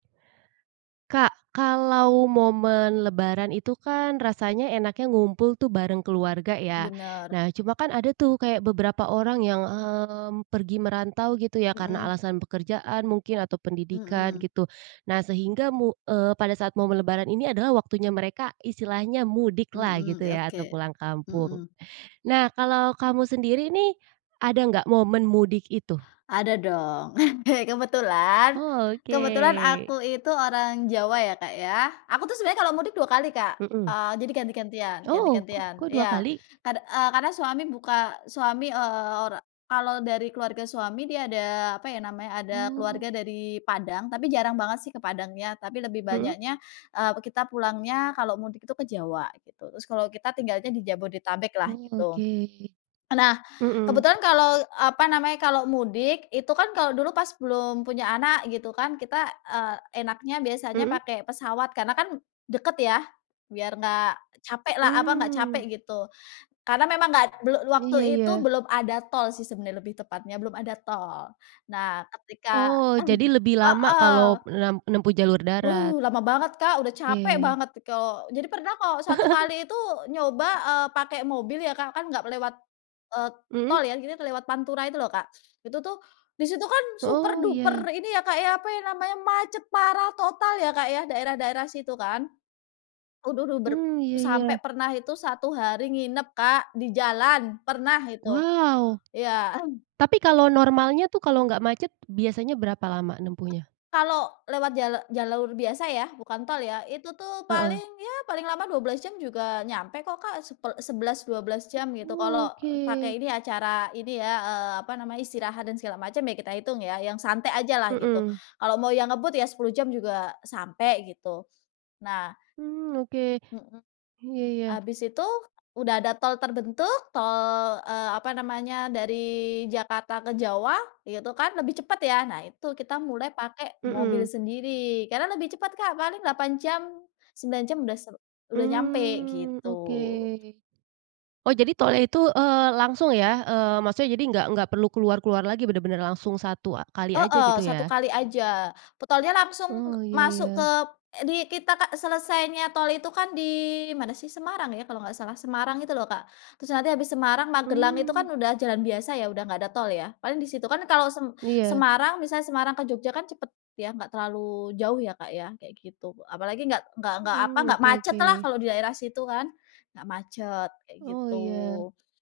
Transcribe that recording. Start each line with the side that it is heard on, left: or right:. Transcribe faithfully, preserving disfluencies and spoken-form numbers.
right: Kak, kalau momen lebaran itu kan rasanya enaknya ngumpul tuh bareng keluarga, ya?
left: Benar.
right: Nah, cuma kan ada tuh kayak beberapa orang yang, mmm, pergi merantau gitu ya, karena
left: Heeh.
right: alasan pekerjaan mungkin, atau pendidikan,
left: Mhm.
right: gitu. Nah, sehingga mu eee, pada saat momen lebaran ini adalah waktunya mereka istilahnya mudik lah,
left: Mhm.
right: gitu ya, atau
left: Oke,
right: pulang kampung.
left: mhm.
right: Nah, kalau kamu sendiri nih, ada enggak momen mudik itu?
left: Ada, dong. Kebetulan,
right: Oh,
left: kebetulan
right: oke.
left: aku itu orang Jawa, ya, Kak, ya. Aku tuh sebenarnya kalau mudik dua kali, Kak.
right: Mhm.
left: Eee, jadi ganti-gantian
right: Oh, kok
left: ganti-gantian,
right: kok dua
left: iya.
right: kali?
left: Kad eee, karena suami buka suami, eee, ora kalau dari keluarga suami, dia ada apa ya namanya, ada keluarga
right: Oh.
left: dari Padang, tapi jarang banget sih ke Padangnya, tapi lebih
right: Mhm.
left: banyaknya, eee, kita pulangnya kalau mudik itu ke Jawa, gitu. Terus kalau kita tinggalnya di Jabodetabek lah,
right: Oh,
left: gitu.
right: oke.
left: Nah,
right: Mhm.
left: kebetulan kalau apa namanya, kalau mudik, itu kan kalau dulu pas belum punya anak gitu kan, kita, eee, enaknya biasanya
right: Mhm.
left: pakai pesawat, karena kan deket ya, biar enggak capek lah apa, enggak capek,
right: Mmm.
left: gitu. Karena memang nggak belu waktu
right: Iya
left: itu
right: iya.
left: belum ada tol sih sebenarnya, lebih tepatnya. Belum ada tol. Nah, ketika
right: Oh, jadi lebih lama
left: heeh.
right: kalau nenem menempuh jalur darat?
left: Wow, lama banget Kak, udah capek
right: ke.
left: banget kalau jadi pernah kok satu kali itu nyoba, eee, pakai mobil ya Kak, kan enggak lewat, eee,
right: Mhm.
left: tol ya, akhirnya lewat Pantura itu loh, Kak. Itu tuh, di situ kan super
right: Oh, iya.
left: duper ini ya, Kak ya, apa ya namanya, macet parah, total ya Kak ya, daerah-daerah situ, kan? Aduh duh ber
right: Mmm, iya
left: sampai
right: iya.
left: pernah itu satu hari nginep Kak, di jalan, pernah itu.
right: Wow!
left: Iya.
right: Tapi, kalau normalnya tuh, kalau nggak macet biasanya berapa lama nempuhnya?
left: Kalau lewat jala jalur biasa ya, bukan tol ya, itu tuh
right: Heeh.
left: paling, ya paling lama dua belas jam juga nyampe kok Kak, sepel sebelas, dua belas jam, gitu.
right: Oh,
left: Kalau
right: oke.
left: pakai ini, acara ini ya, eee, apa namanya, istirahat, dan segala macam ya, kita hitung ya, yang santai aja lah, gitu.
right: Mhm.
left: Kalau mau yang ngebut ya sepuluh jam juga sampai, gitu. Nah
right: Mmm, oke.
left: mhm.
right: Iya iya.
left: Habis itu udah ada tol terbentuk, tol, eee, apa namanya, dari Jakarta ke Jawa, gitu kan, lebih cepet ya. Nah, itu, kita mulai pakai mobil
right: Mhm.
left: sendiri. Karena lebih cepat Kak, paling delapan jam, sembilan jam udah se udah nyampai,
right: Mmm, oke.
left: gitu
right: Oh, jadi tolnya itu, eee, langsung ya? Eee, maksudnya jadi nggak nggak perlu keluar-keluar lagi, bener-bener langsung satu kali aja,
left: Heeh,
right: gitu
left: satu
right: ya?
left: kali aja. Pe tolnya langsung
right: Oh, iya
left: masuk ke
right: iya.
left: di kita Kak, selesainya tol itu kan di mana sih, Semarang ya kalau enggak salah, Semarang itu loh, Kak. Terus nanti habis Semarang, Magelang itu kan
right: Mmm.
left: udah jalan biasa ya, udah enggak ada tol ya. Paling di situ. Kan kalau sem
right: Iya.
left: Semarang, misalnya Semarang ke Jogja kan cepet ya, enggak terlalu jauh ya Kak ya, kayak gitu. Apalagi enggak enggak enggak, apa,
right: Mmm,
left: enggak
right: oke
left: macet lah,
right: oke.
left: kalau di daerah situ kan, nggak macet, kayak
right: Oh, iya
left: gitu.